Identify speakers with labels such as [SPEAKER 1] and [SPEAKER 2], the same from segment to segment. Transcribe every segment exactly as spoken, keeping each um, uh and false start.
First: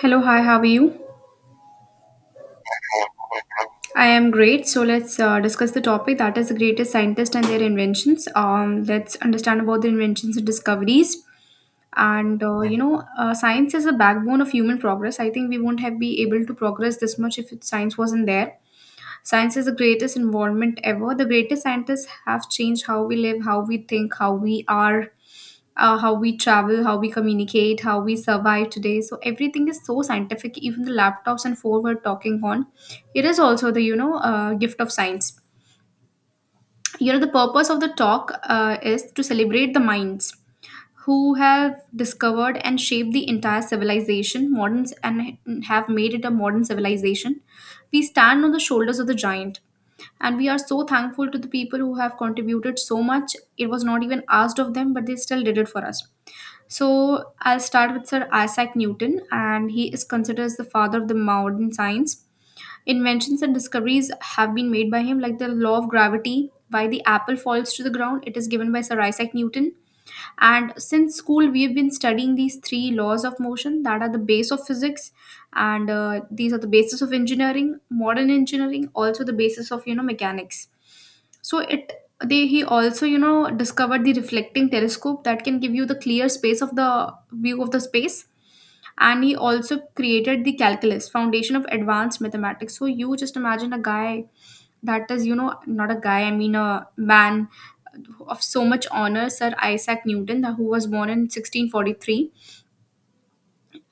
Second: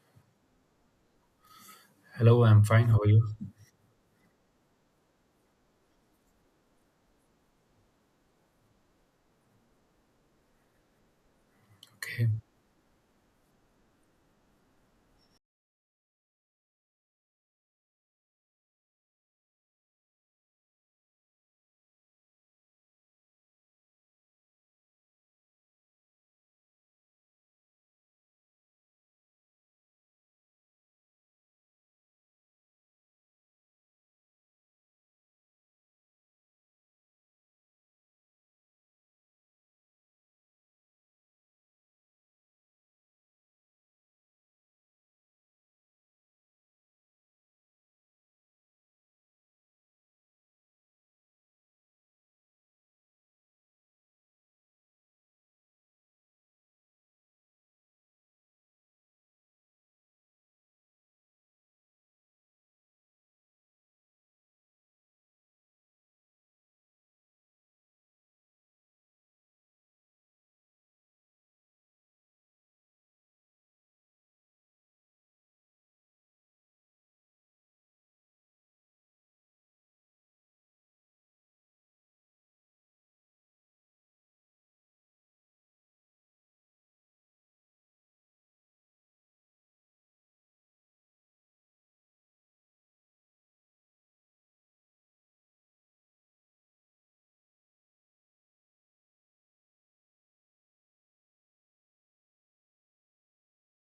[SPEAKER 1] Hello, hi, how are you?
[SPEAKER 2] Hello, I'm fine. How are you?
[SPEAKER 1] I am great. So let's uh, discuss the topic that is the greatest scientists and their inventions. Um, let's understand about the inventions and discoveries.
[SPEAKER 2] Okay.
[SPEAKER 1] And uh, you know, uh, science is the backbone of human progress. I think we won't have be able to progress this much if it, science wasn't there. Science is the greatest involvement ever. The greatest scientists have changed how we live, how we think, how we are, uh, how we travel, how we communicate, how we survive today. So everything is so scientific. Even the laptops and phone we're talking on, it is also the you know uh, gift of science. You know the purpose of the talk uh, is to celebrate the minds who have discovered and shaped the entire civilization, moderns, and have made it a modern civilization. We stand on the shoulders of the giant, and we are so thankful to the people who have contributed so much. It was not even asked of them, but they still did it for us. So I'll start with Sir Isaac Newton, and he is considered as the father of the modern science. Inventions and discoveries have been made by him, like the law of gravity. Why the apple falls to the ground, it is given by Sir Isaac Newton. And since school, we have been studying these three laws of motion that are the base of physics, and uh, these are the basis of engineering, modern engineering, also the basis of you know mechanics. So it they he also you know discovered the reflecting telescope that can give you the clear space of the view of the space, and he also created the calculus foundation of advanced mathematics. So you just imagine a guy that is you know not a guy, I mean a man of so much honor, Sir Isaac Newton, who was born in sixteen forty-three.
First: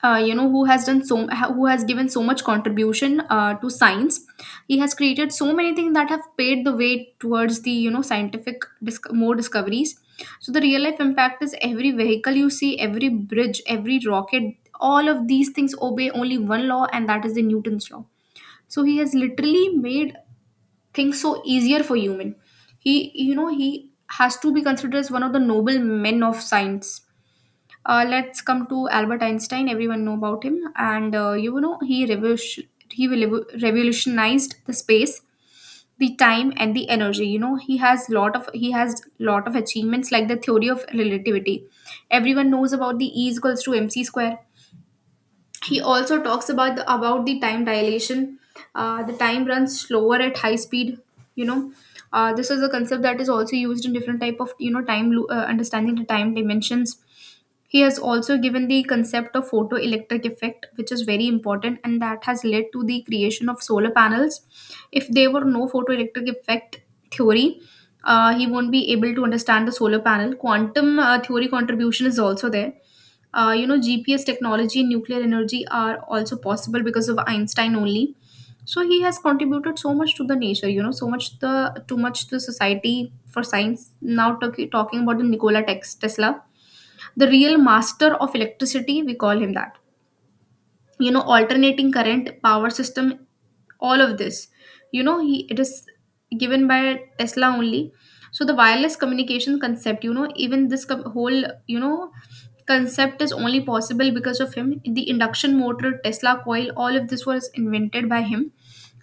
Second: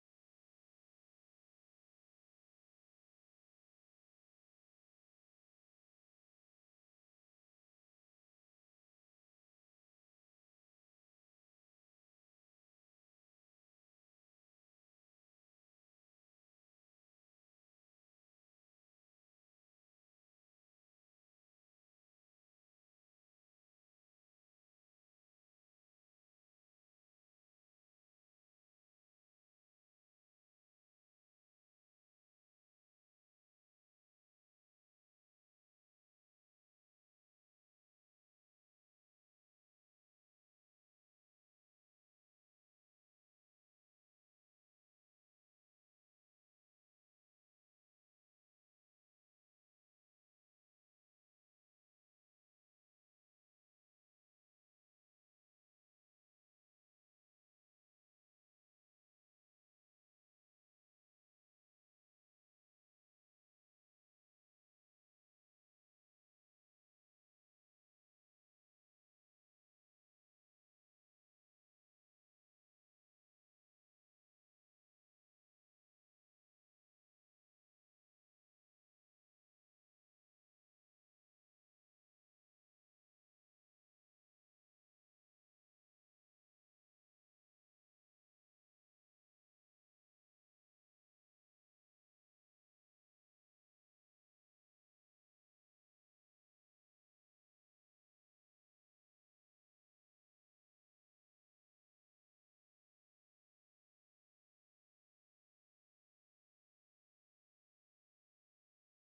[SPEAKER 1] uh, You know, who has done so ha- who has given so much contribution uh, to science. He has created so many things that have paid the way towards the you know scientific disc- more discoveries. So the real life impact is every vehicle you see, every bridge, every rocket, all of these things obey only one law, and that is the Newton's law. So he has literally made things so easier for human. He you know he has to be considered as one of the noble men of science. Uh, let's come to Albert Einstein. Everyone know about him, and uh, you know he revolution he will revolutionized the space, the time, and the energy. You know he has lot of he has lot of achievements like the theory of relativity. Everyone knows about the E is equals to mc square. He also talks about the about the time dilation. Uh, the time runs slower at high speed, you know. Uh, this is a concept that is also used in different type of you know time lo- uh, understanding the time dimensions. He has also given the concept of photoelectric effect, which is very important, and that has led to the creation of solar panels. If there were no photoelectric effect theory, uh, he won't be able to understand the solar panel. Quantum uh, theory contribution is also there. Uh, you know, GPS technology and nuclear energy are also possible because of Einstein only. So he has contributed so much to the nature, you know, so much, the too much to society for science. Now talk, talking about the nikola Tex- tesla, the real master of electricity, we call him that. You know, alternating current power system, all of this, you know, he it is given by Tesla only. So the wireless communication concept, you know, even this co- whole you know concept is only possible because of him. The induction motor, Tesla coil, all of this was invented by him,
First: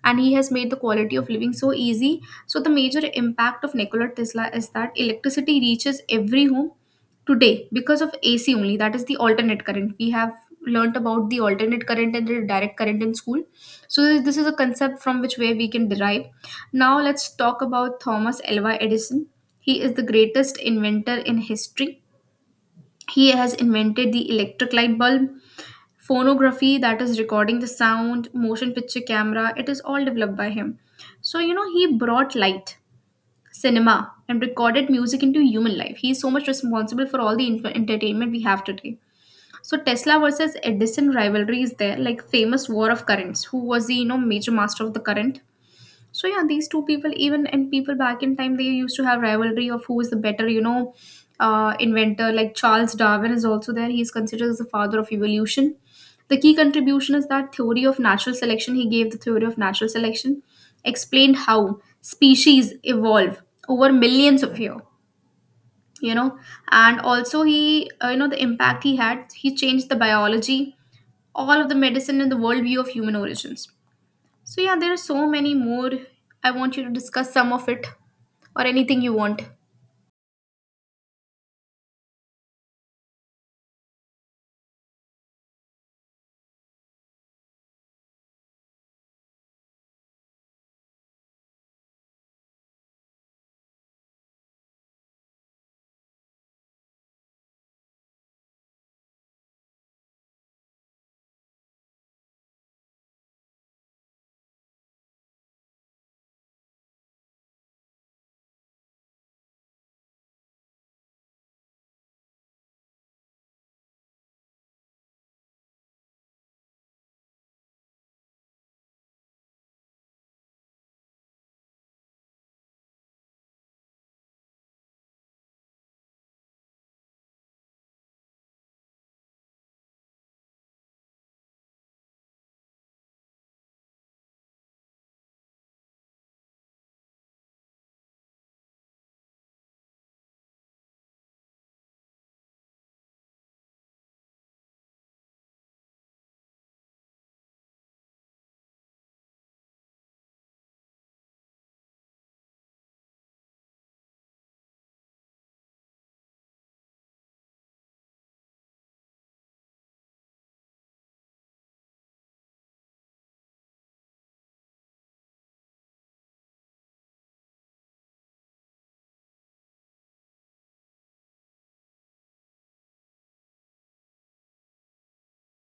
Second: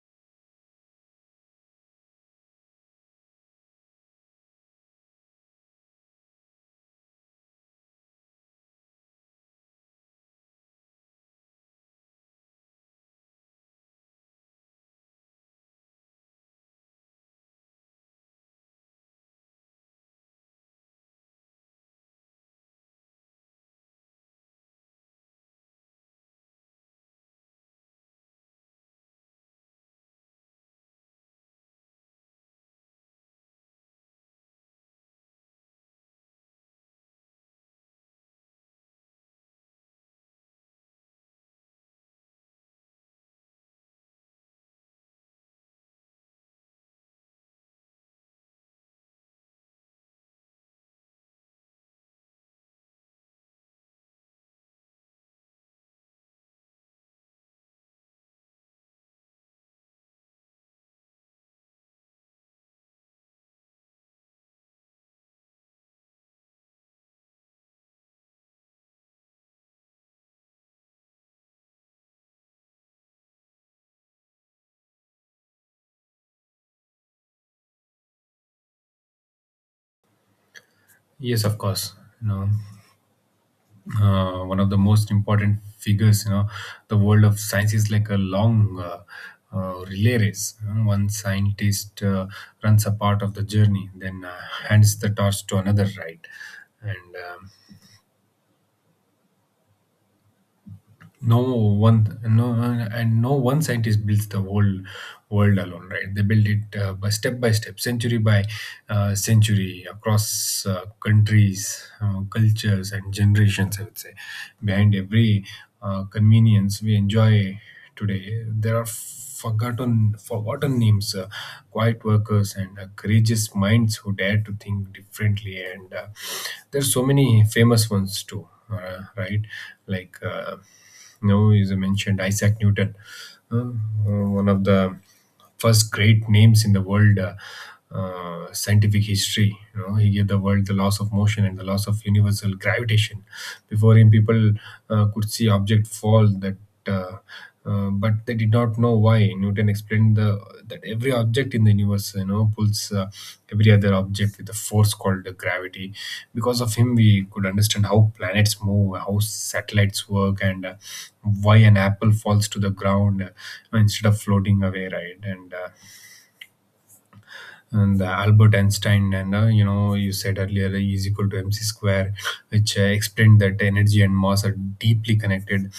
[SPEAKER 1] and he has made the quality of living so easy. So, the major impact of Nikola Tesla is that electricity reaches every home today because of A C only, that is the alternate current. We have learnt about the alternate current and the direct current in school. So, this is a concept from which way we can derive. Now, let's talk about Thomas Alva Edison. He is the greatest inventor in history. He has invented the electric light bulb, phonography, that is recording the sound, motion picture camera, it is all developed by him. So you know he brought light, cinema, and recorded music into human life. He is so much responsible for all the inf- entertainment we have today. So Tesla versus Edison rivalry is there, like famous war of currents, who was the you know major master of the current. So yeah, these two people, even and people back in time, they used to have rivalry of who is the better, you know, uh, inventor. Like Charles Darwin is also there. He is considered as the father of evolution. The key contribution is that theory of natural selection. He gave the theory of natural selection, explained how species evolve over millions of years. You know, and also he, uh, you know, the impact he had. He changed the biology, all of the medicine, and the worldview of human origins. So yeah, there are so many more. I want you to discuss some of it or anything you want.
[SPEAKER 2] Yes, of course. You know, uh, one of the most important figures, you know, the world of science is like a long uh, uh, relay race. you know. One scientist uh, runs a part of the journey, then uh, hands the torch to another, right? And um, no one no and no one scientist builds the whole world alone, right? They build it uh, by step by step, century by uh, century, across uh, countries, uh, cultures and generations. I would say behind every uh, convenience we enjoy today there are forgotten forgotten names, uh, quiet workers and uh, courageous minds who dare to think differently. And uh, There's so many famous ones too, uh, right? like uh, you know, is mentioned Isaac Newton, um, uh, one of the first great names in the world uh, uh, scientific history. You know, he gave the world the laws of motion and the laws of universal gravitation. Before him, people uh, could see object fall that. Uh, uh, but they did not know why. Newton explained the, that every object in the universe, you know, pulls uh, every other object with a force called the gravity. Because of him, we could understand how planets move, how satellites work, and uh, why an apple falls to the ground uh, instead of floating away, right? And uh, and uh, Albert Einstein, and uh, you know, you said earlier, E is equal to mc square, which uh, explained that energy and mass are deeply connected.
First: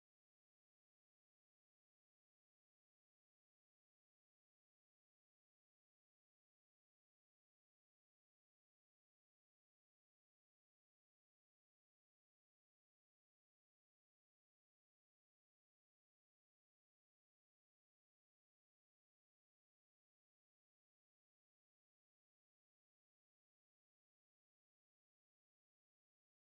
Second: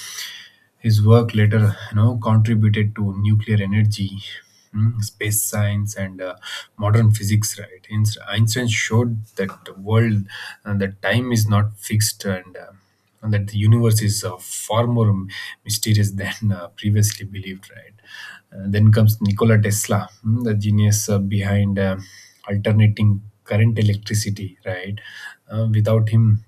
[SPEAKER 2] His work later, you know, contributed to nuclear energy, mm, space science, and uh, modern physics. Right, Einst- Einstein showed that the world, uh, that time is not fixed, and uh, and that the universe is uh, far more m- mysterious than uh, previously believed. Right. Uh, then comes Nikola Tesla, mm, the genius uh, behind uh, alternating current electricity. Right. Uh, without him,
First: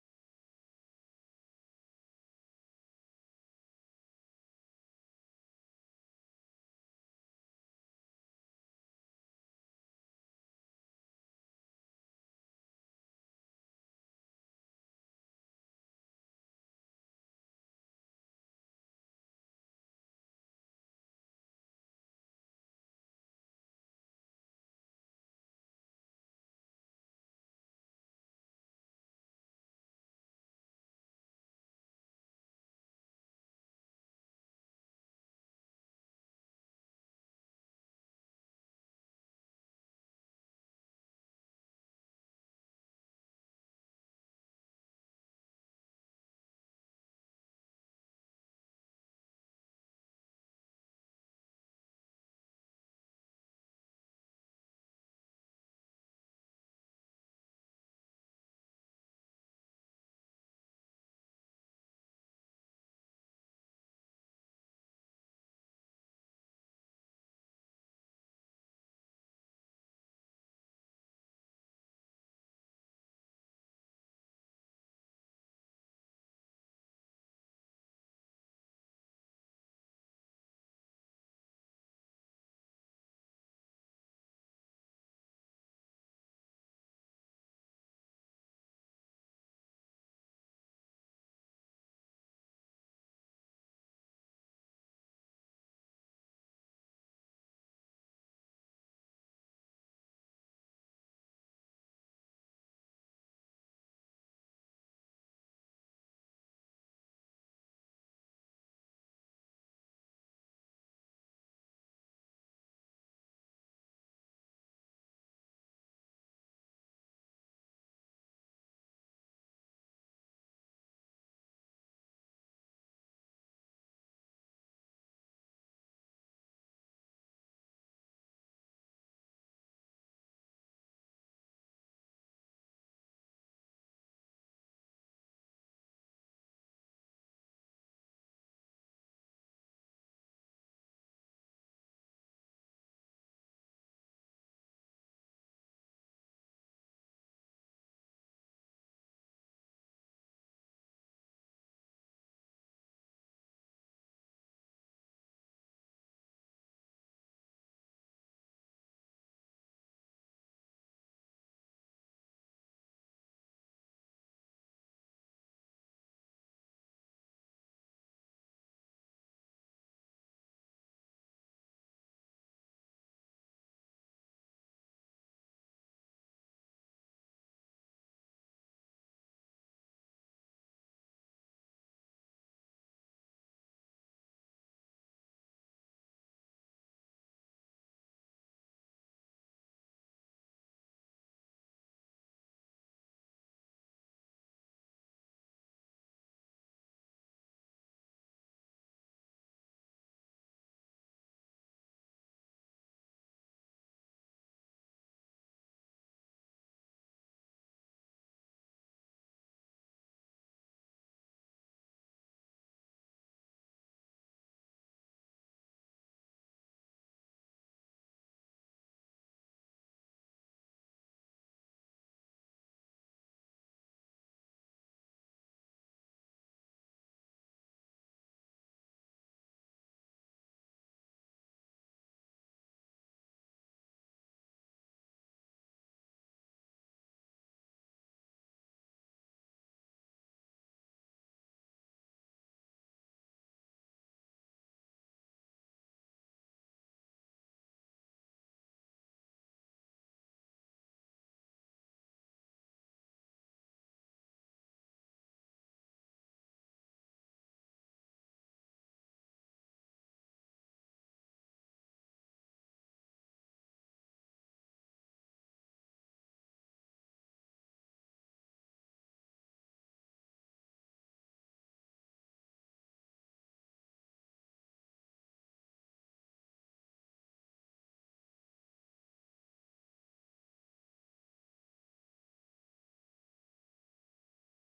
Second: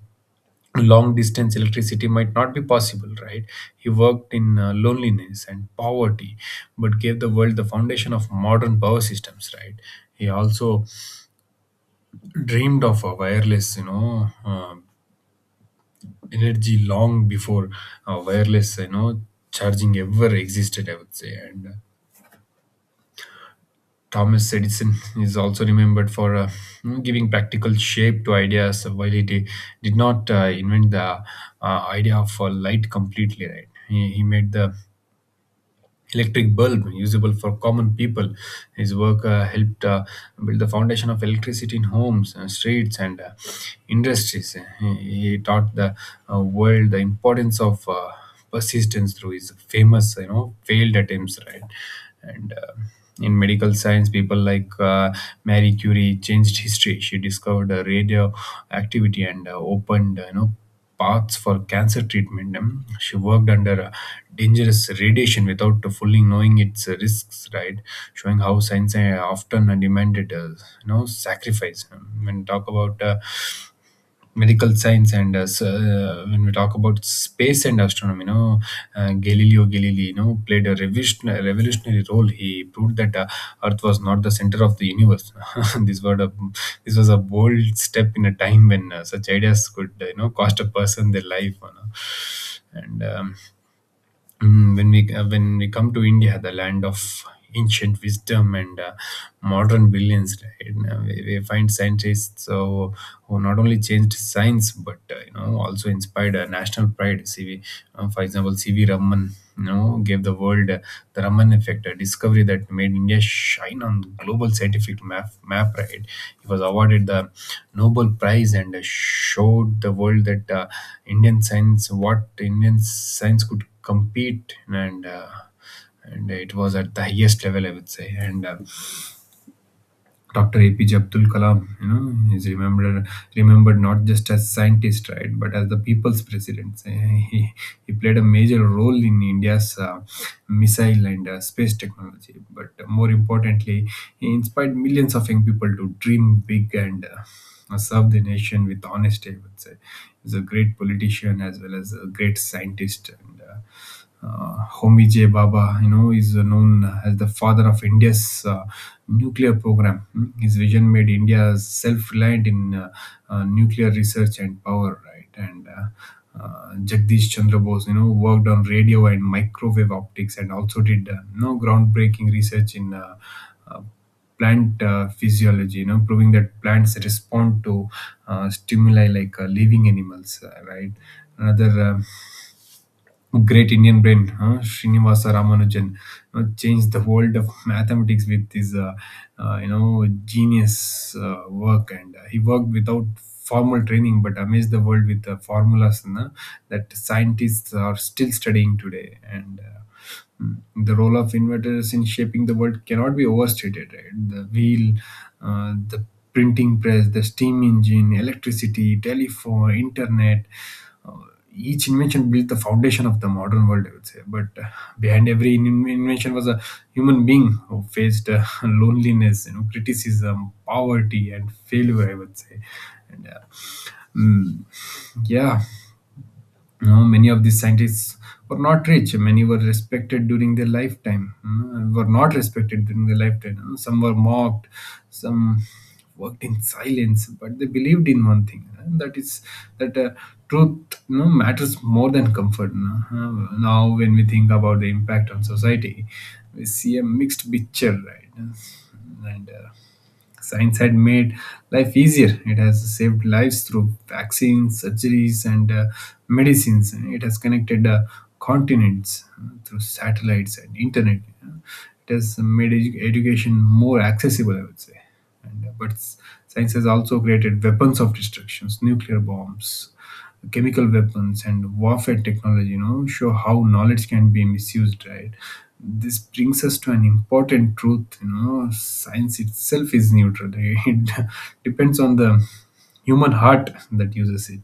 [SPEAKER 2] long distance electricity might not be possible, right? He worked in uh, loneliness and poverty, but gave the world the foundation of modern power systems, right? He also dreamed of a wireless, you know uh, energy long before uh, wireless, you know charging ever existed, I would say. And uh, Thomas Edison is also remembered for uh, giving practical shape to ideas. While he di- did not uh, invent the uh, idea of uh, light completely, right? He, he made the electric bulb usable for common people. His work uh, helped uh, build the foundation of electricity in homes, uh, streets and uh, industries. He, he taught the uh, world the importance of uh, persistence through his famous, you know, failed attempts, right? and uh, In medical science, people like uh, Marie Curie changed history. She discovered uh, radio and uh, opened, uh, you know paths for cancer treatment. Um, she worked under uh, dangerous radiation without fully knowing its uh, risks, right? Showing how science uh, often demanded, uh, you know, sacrifice. Um, when talk about uh, medical science and uh, s- uh, when we talk about space and astronomy, you know, uh, Galileo Galilei, you know, played a revision- a revolutionary role. He proved that uh, earth was not the center of the universe. this was a this was a bold step in a time when uh, such ideas could, uh, you know cost a person their life, you know. and um, Mm, when we uh, when we come to India, the land of ancient wisdom and uh, modern brilliance, right? Now, we, we find scientists so who not only changed science but uh, you know also inspired uh, national pride. C V, uh, for example, C V Raman, you know, gave the world uh, the Raman effect, a discovery that made India shine on the global scientific map. Map, right? He was awarded the Nobel Prize and uh, showed the world that uh, Indian science, what Indian science could compete, and uh, and it was at the highest level, I would say. And uh, Dr. APJ Abdul Kalam, you know, is remembered remembered not just as scientist, right, but as the people's president. Uh, he, he played a major role in India's uh, missile and uh, space technology, but more importantly he inspired millions of young people to dream big, and uh, serve the nation with honesty. I would say he's a great politician as well as a great scientist. And uh, uh, Homi J. Baba, you know, is uh, known as the father of India's uh, nuclear program. Mm, his vision made India self-reliant in uh, uh, nuclear research and power, right? And uh, uh, Jagdish Chandra Bose, you know, worked on radio and microwave optics, and also did, uh, you know, groundbreaking research in uh, uh, plant uh, physiology, you know, proving that plants respond to uh, stimuli like uh, living animals, uh, right? Another, um, great Indian brain, huh? Srinivasa Ramanujan, you know, changed the world of mathematics with his, uh, uh, you know, genius uh, work. And uh, He worked without formal training, but amazed the world with the formulas na, that scientists are still studying today. And uh, Mm. The role of inventors in shaping the world cannot be overstated, right? The wheel, uh, the printing press, the steam engine, electricity, telephone, internet, uh, each invention built the foundation of the modern world, I would say. But uh, behind every in- invention was a human being who faced uh, loneliness, you know, criticism, poverty, and failure, I would say. And uh, mm, yeah, you many of these scientists were not rich. Many were respected during their lifetime. Mm, were not respected during their lifetime. You some were mocked. Some worked in silence, but they believed in one thing, and that is that uh, truth, you know, matters more than comfort. you know. Uh, Now, when we think about the impact on society, we see a mixed picture, right? And uh, Science had made life easier. It has saved lives through vaccines, surgeries, and uh, medicines. And it has connected uh, continents uh, through satellites and internet. It has made edu- education more accessible, I would say. And, uh, but s- Science has also created weapons of destructions. Nuclear bombs, chemical weapons and warfare technology, you know, show how knowledge can be misused, right? This brings us to an important truth, you know, science itself is neutral. It depends on the human heart that uses it.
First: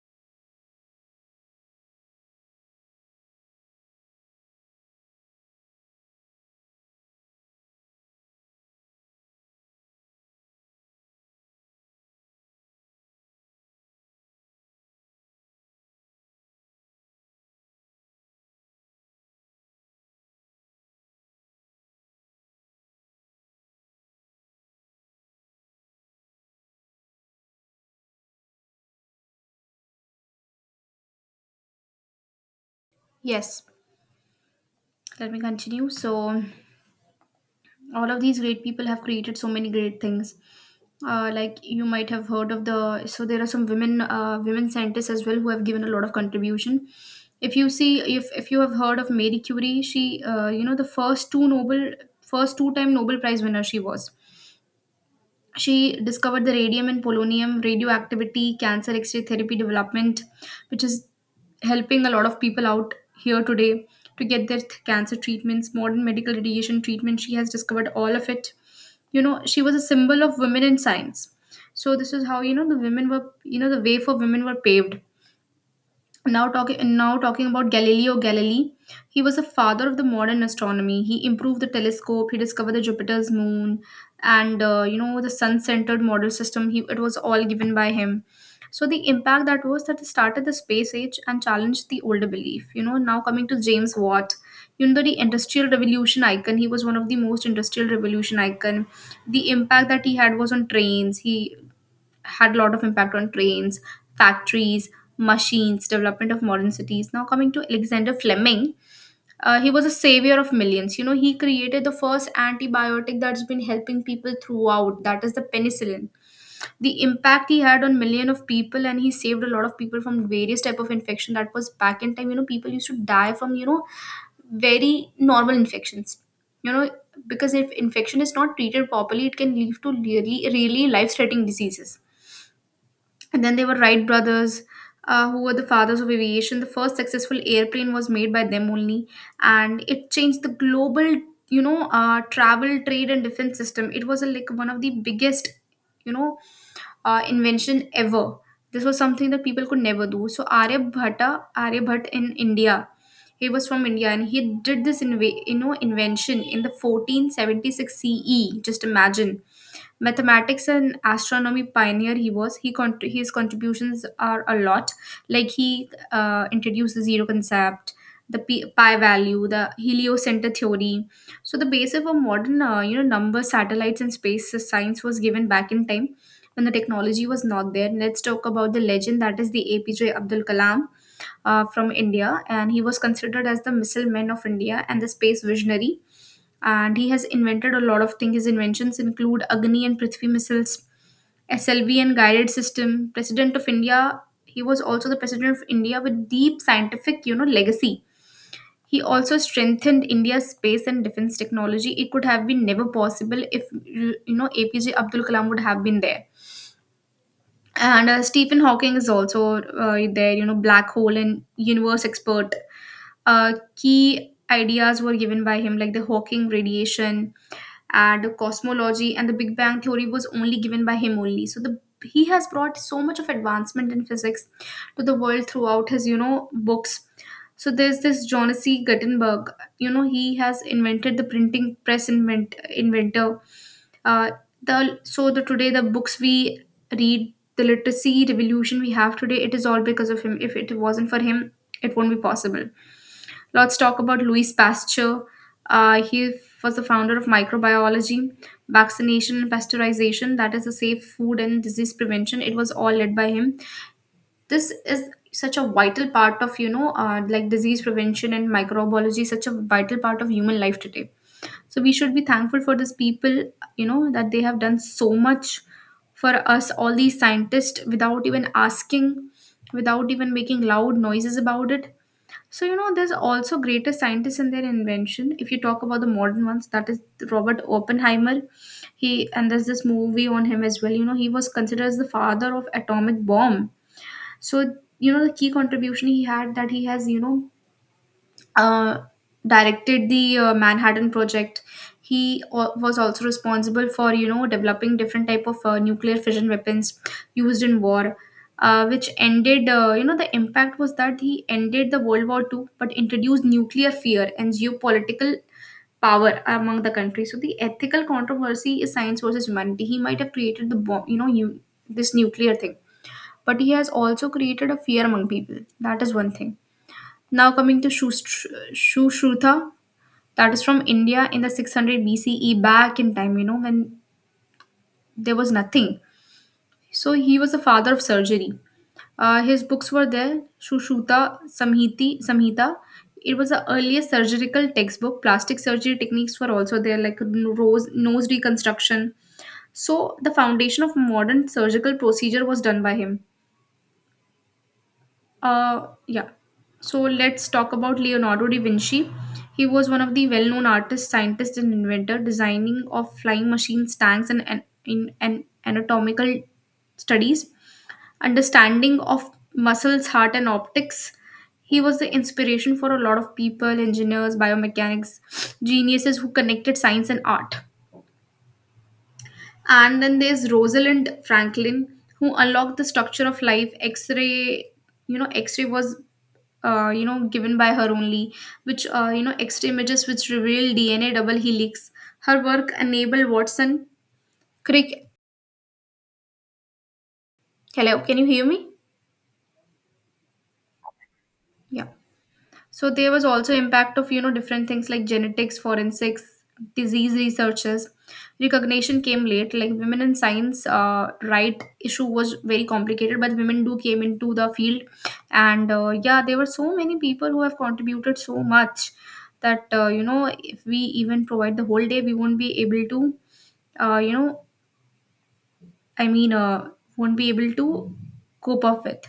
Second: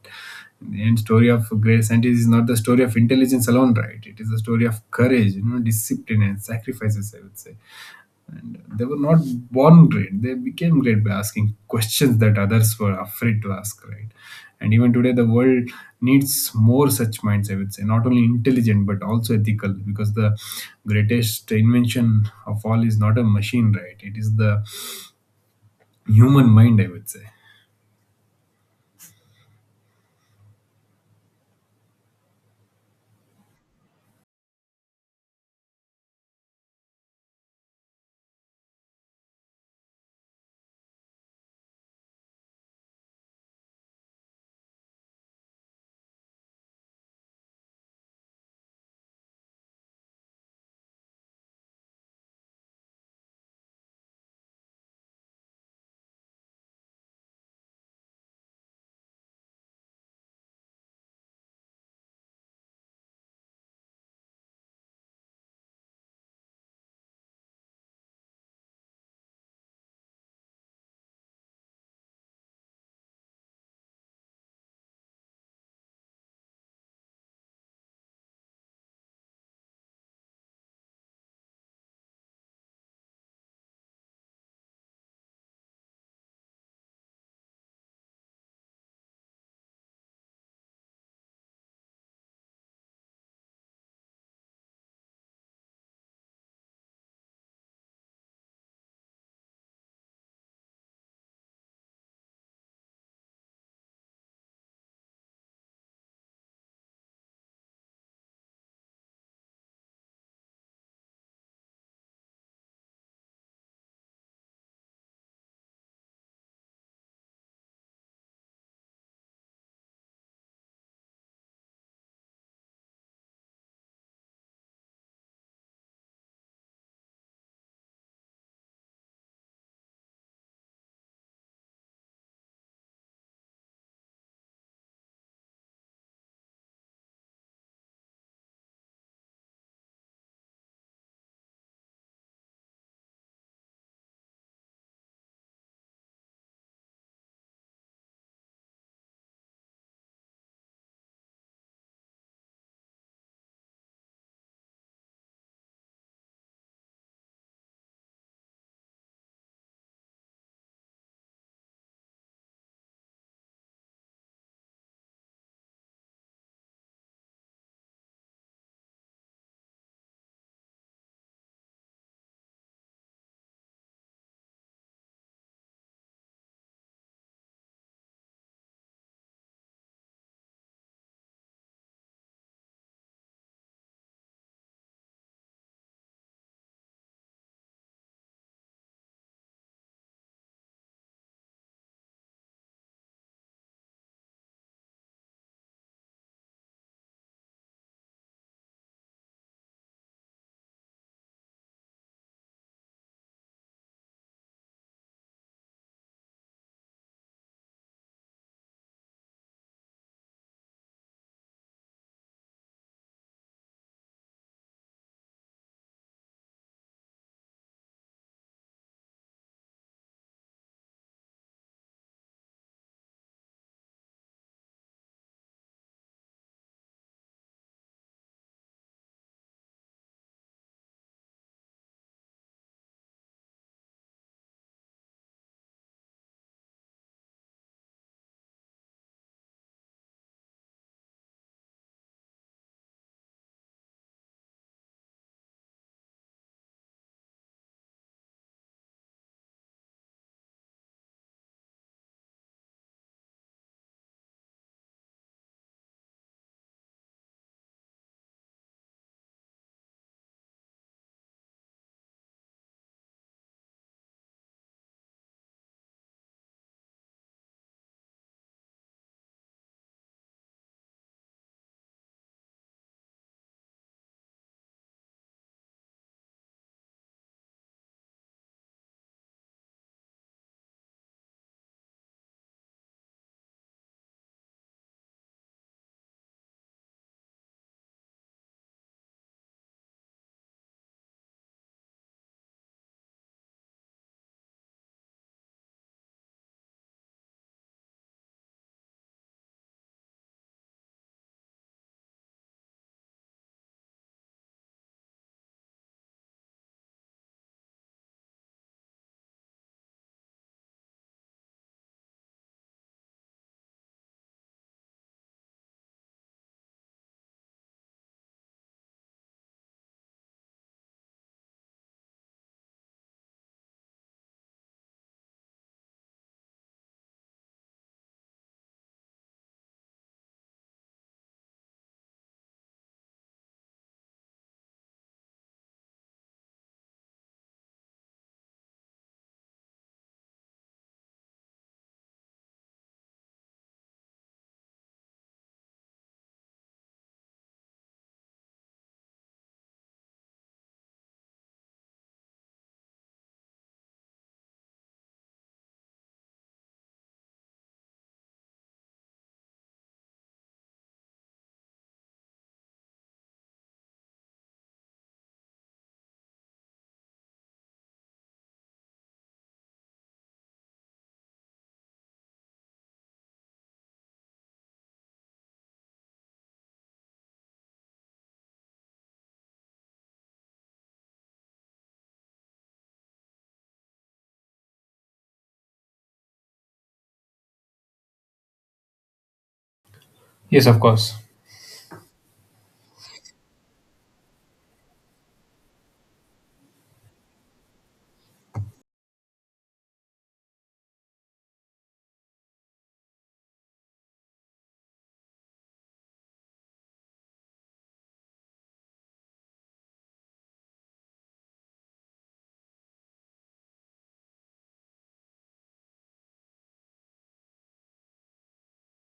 [SPEAKER 2] The end story of great scientist is not the story of intelligence alone, right? It is the story of courage, you know, discipline and sacrifices, I would say. They were not born great. They became great by asking questions that others were afraid to ask, right? And even today, the world needs more such minds, I would say, not only intelligent, but also ethical, because the greatest invention of all is not a machine, right? It is the human mind, I would say.
[SPEAKER 1] Yes. Let me continue. So all of these great people have created so many great things. Uh, like you might have heard of the, so there are some women uh, women scientists as well who have given a lot of contribution. If you see, if if you have heard of Marie Curie, she uh, you know, the first two Nobel first two time Nobel Prize winner she was. She discovered the radium and polonium, radioactivity, cancer x-ray therapy development, which is helping a lot of people out here today to get their th- cancer treatments, modern medical radiation treatment. She has discovered all of it. You know, she was a symbol of women in science. So this is how you know the women were, you know, the way for women were paved. Now talking now talking about Galileo Galilei, he was a father of the modern astronomy. He improved the telescope. He discovered the Jupiter's moon, and uh, you know the sun-centered model system. He it was all given by him. So the impact that was that it started the space age and challenged the older belief. You know, now coming to James Watt, you know the industrial revolution icon. He was one of the most industrial revolution icon. The impact that he had was on trains. He had a lot of impact on trains, factories, machines, development of modern cities. Now coming to Alexander Fleming, uh, he was a savior of millions. You know, he created the first antibiotic that's been helping people throughout. That is the penicillin. The impact he had on million of people, and he saved a lot of people from various type of infection. That was back in time. You know, people used to die from you know very normal infections. You know, because if infection is not treated properly, it can lead to really, really life-threatening diseases. And then there were Wright brothers, uh, who were the fathers of aviation. The first successful airplane was made by them only, and it changed the global, you know, uh, travel, trade, and defense system. It was a, like one of the biggest, you know, uh, invention ever. This was something that people could never do. So Arya Bhatta, Arya Bhatt in India, he was from India, and he did this in, you know invention in the fourteen seventy-six C E. Just imagine, mathematics and astronomy pioneer he was. He con- his contributions are a lot. Like he uh, introduced the zero concept, the pi pi value, the heliocenter theory. So the basis of modern uh, you know number, satellites, and space science was given back in time when the technology was not there. Let's talk about the legend that is the APJ Abdul Kalam, uh, from India. And he was considered as the missile man of India and the space visionary, and he has invented a lot of things. His inventions include Agni and Prithvi missiles, S L V and guided system. President of India, he was also the president of India with deep scientific, you know, legacy. He also strengthened India's space and defense technology. It could have been never possible if you know A P J Abdul Kalam would have been there. And uh, Stephen Hawking is also uh, there, you know, black hole and universe expert. Uh, key ideas were given by him, like the Hawking radiation, and cosmology, and the big bang theory was only given by him only. So the he has brought so much of advancement in physics to the world throughout his you know books. So there's this John C. Gutenberg. You know he has invented the printing press, invent, inventor. uh, the so the Today the books we read, the literacy revolution we have today, it is all because of him. If it wasn't for him, it won't be possible. Let's talk about Louis Pasteur. Uh, he was the founder of microbiology, vaccination, and pasteurization. That is a safe food and disease prevention. It was all led by him. This is such a vital part of you know uh, like disease prevention and microbiology. Such a vital part of human life today, so we should be thankful for these people, you know, that they have done so much for us, all these scientists, without even asking, without even making loud noises about it. So, you know, there's also greater scientists in their invention. If you talk about the modern ones, that is Robert Oppenheimer. He and There's this movie on him as well. You know, he was considered as the father of atomic bomb. So, you know, the key contribution he had, that he has, you know, uh, directed the uh, Manhattan Project. he al- was also responsible for, you know, developing different type of uh, nuclear fission weapons used in war, uh, which ended, uh, you know the impact was that he ended the World War Two, but introduced nuclear fear and geopolitical power among the countries. So the ethical controversy is science versus humanity. He might have created the bomb, you know you, this nuclear thing, but he has also created a fear among people. That is one thing. Now coming to Shush- Sushruta, that is from India in the six hundred B C E, back in time, you know, when there was nothing. So he was the father of surgery. Uh, his books were there, Sushruta Samhiti, Samhita. It was the earliest surgical textbook. Plastic surgery techniques were also there, like rose, nose reconstruction. So the foundation of modern surgical procedure was done by him. Uh, yeah. So let's talk about Leonardo da Vinci. He was one of the well known artists, scientists, and inventor, designing of flying machines, tanks, and, and in and anatomical studies, understanding of muscles, heart, and optics. He was the inspiration for a lot of people, engineers, biomechanics, geniuses who connected science and art. And then there's Rosalind Franklin, who unlocked the structure of life. X-ray, you know, X-ray was, uh, you know, given by her only, which, uh, you know, X-ray images which reveal D N A double helix. Her work enabled Watson Crick. Hello, can you hear me?
[SPEAKER 2] Yes, of course.
[SPEAKER 1] Yeah. So there was also impact of, you know, different things like genetics, forensics, disease researches. Recognition came late. Like women in science, uh, right issue was very complicated, but women do came into the field, and uh, yeah, there were so many people who have contributed so much that, uh, you know if we even provide the whole day, we won't be able to, uh, you know, I mean, uh, won't be able to cope up with.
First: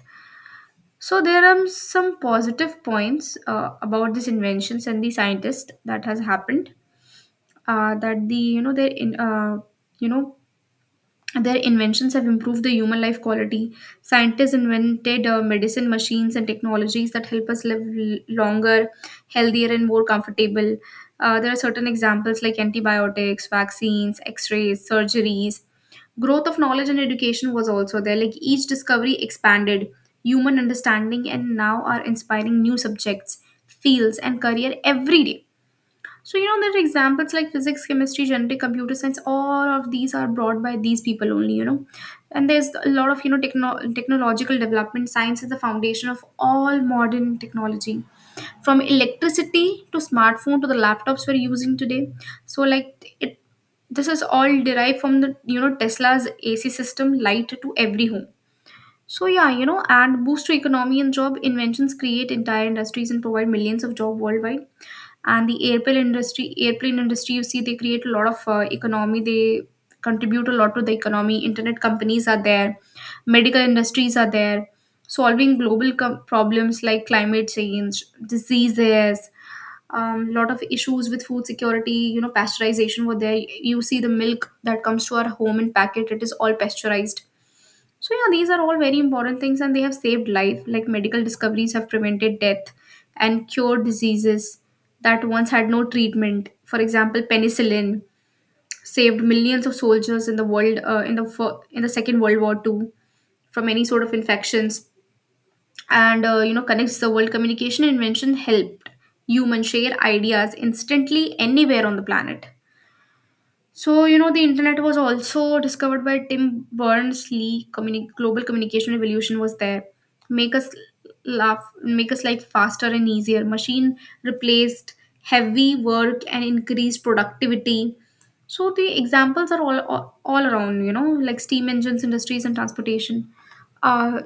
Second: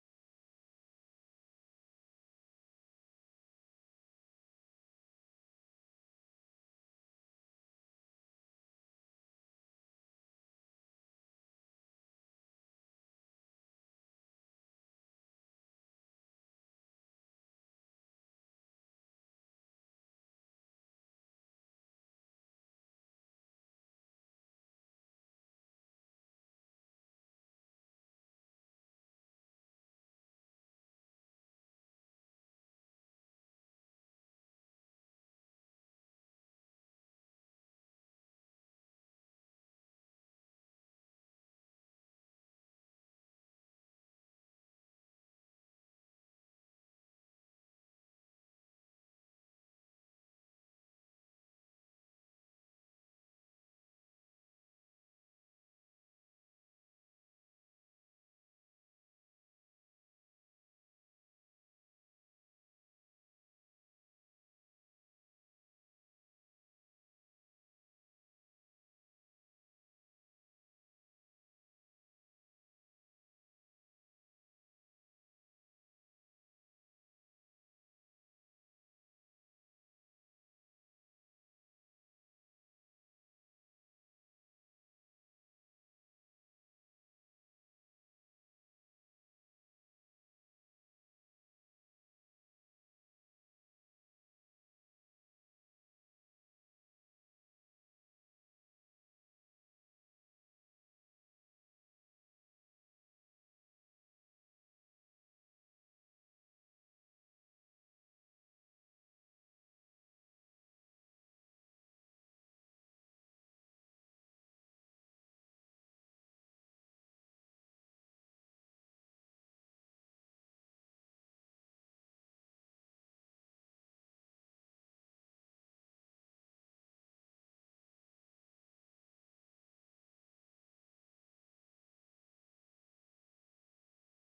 [SPEAKER 1] So there are some positive points uh, about these inventions and the scientists that has happened. Uh, that the you know they in uh, you know Their inventions have improved the human life quality. Scientists invented uh, medicine machines and technologies that help us live l- longer, healthier, and more comfortable. Uh, there are certain examples like antibiotics, vaccines, x rays, surgeries. Growth of knowledge and education was also there. Like each discovery expanded human understanding and now are inspiring new subjects, fields, and career every day. So, you know, there are examples like physics, chemistry, genetic, computer science, all of these are brought by these people only, you know. And there's a lot of, you know, techno- technological development. Science is the foundation of all modern technology. From electricity to smartphone to the laptops we're using today. So, like, it this is all derived from the, you know, Tesla's A C system, light to every home. So yeah, you know, and boost to economy and job. Inventions create entire industries and provide millions of job worldwide, and the airplane industry airplane industry, you see, they create a lot of uh, economy. They contribute a lot to the economy. Internet companies are there, medical industries are there, solving global com- problems like climate change, diseases, um, lot of issues with food security. You know, pasteurization were there. You see the milk that comes to our home in packet, it is all pasteurized. So yeah, these are all very important things and they have saved life. Like medical discoveries have prevented death and cured diseases that once had no treatment. For example, penicillin saved millions of soldiers in the world, uh, in the fir- in the Second World War too, from any sort of infections. And uh, you know, connects the world. Communication invention helped human share ideas instantly anywhere on the planet. So, you know, the internet was also discovered by Tim Berners-Lee. Communi- global communication revolution was there. Make us laugh, make us life faster and easier. Machine replaced heavy work and increased productivity. So the examples are all, all all around, you know, like steam engines, industries, and transportation. Uh,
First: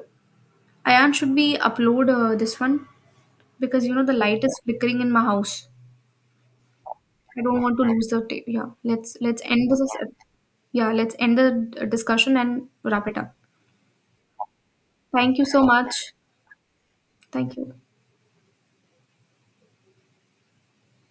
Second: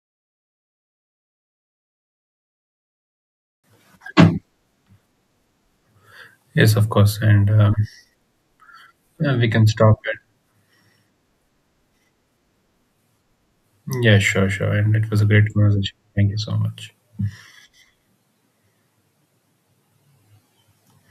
[SPEAKER 1] Ayan, should we upload uh, this one, because you know the light is flickering in my house.
[SPEAKER 2] Yes, of course.
[SPEAKER 1] I
[SPEAKER 2] And
[SPEAKER 1] don't
[SPEAKER 2] um,
[SPEAKER 1] want to lose the tape. Yeah, let's
[SPEAKER 2] uh,
[SPEAKER 1] let's
[SPEAKER 2] We can
[SPEAKER 1] end this.
[SPEAKER 2] stop
[SPEAKER 1] Yeah, let's end the discussion and wrap it up.
[SPEAKER 2] it. Yeah, sure, sure. And it was a
[SPEAKER 1] Thank you
[SPEAKER 2] great
[SPEAKER 1] so
[SPEAKER 2] conversation.
[SPEAKER 1] much.
[SPEAKER 2] Thank you so much.
[SPEAKER 1] Thank you.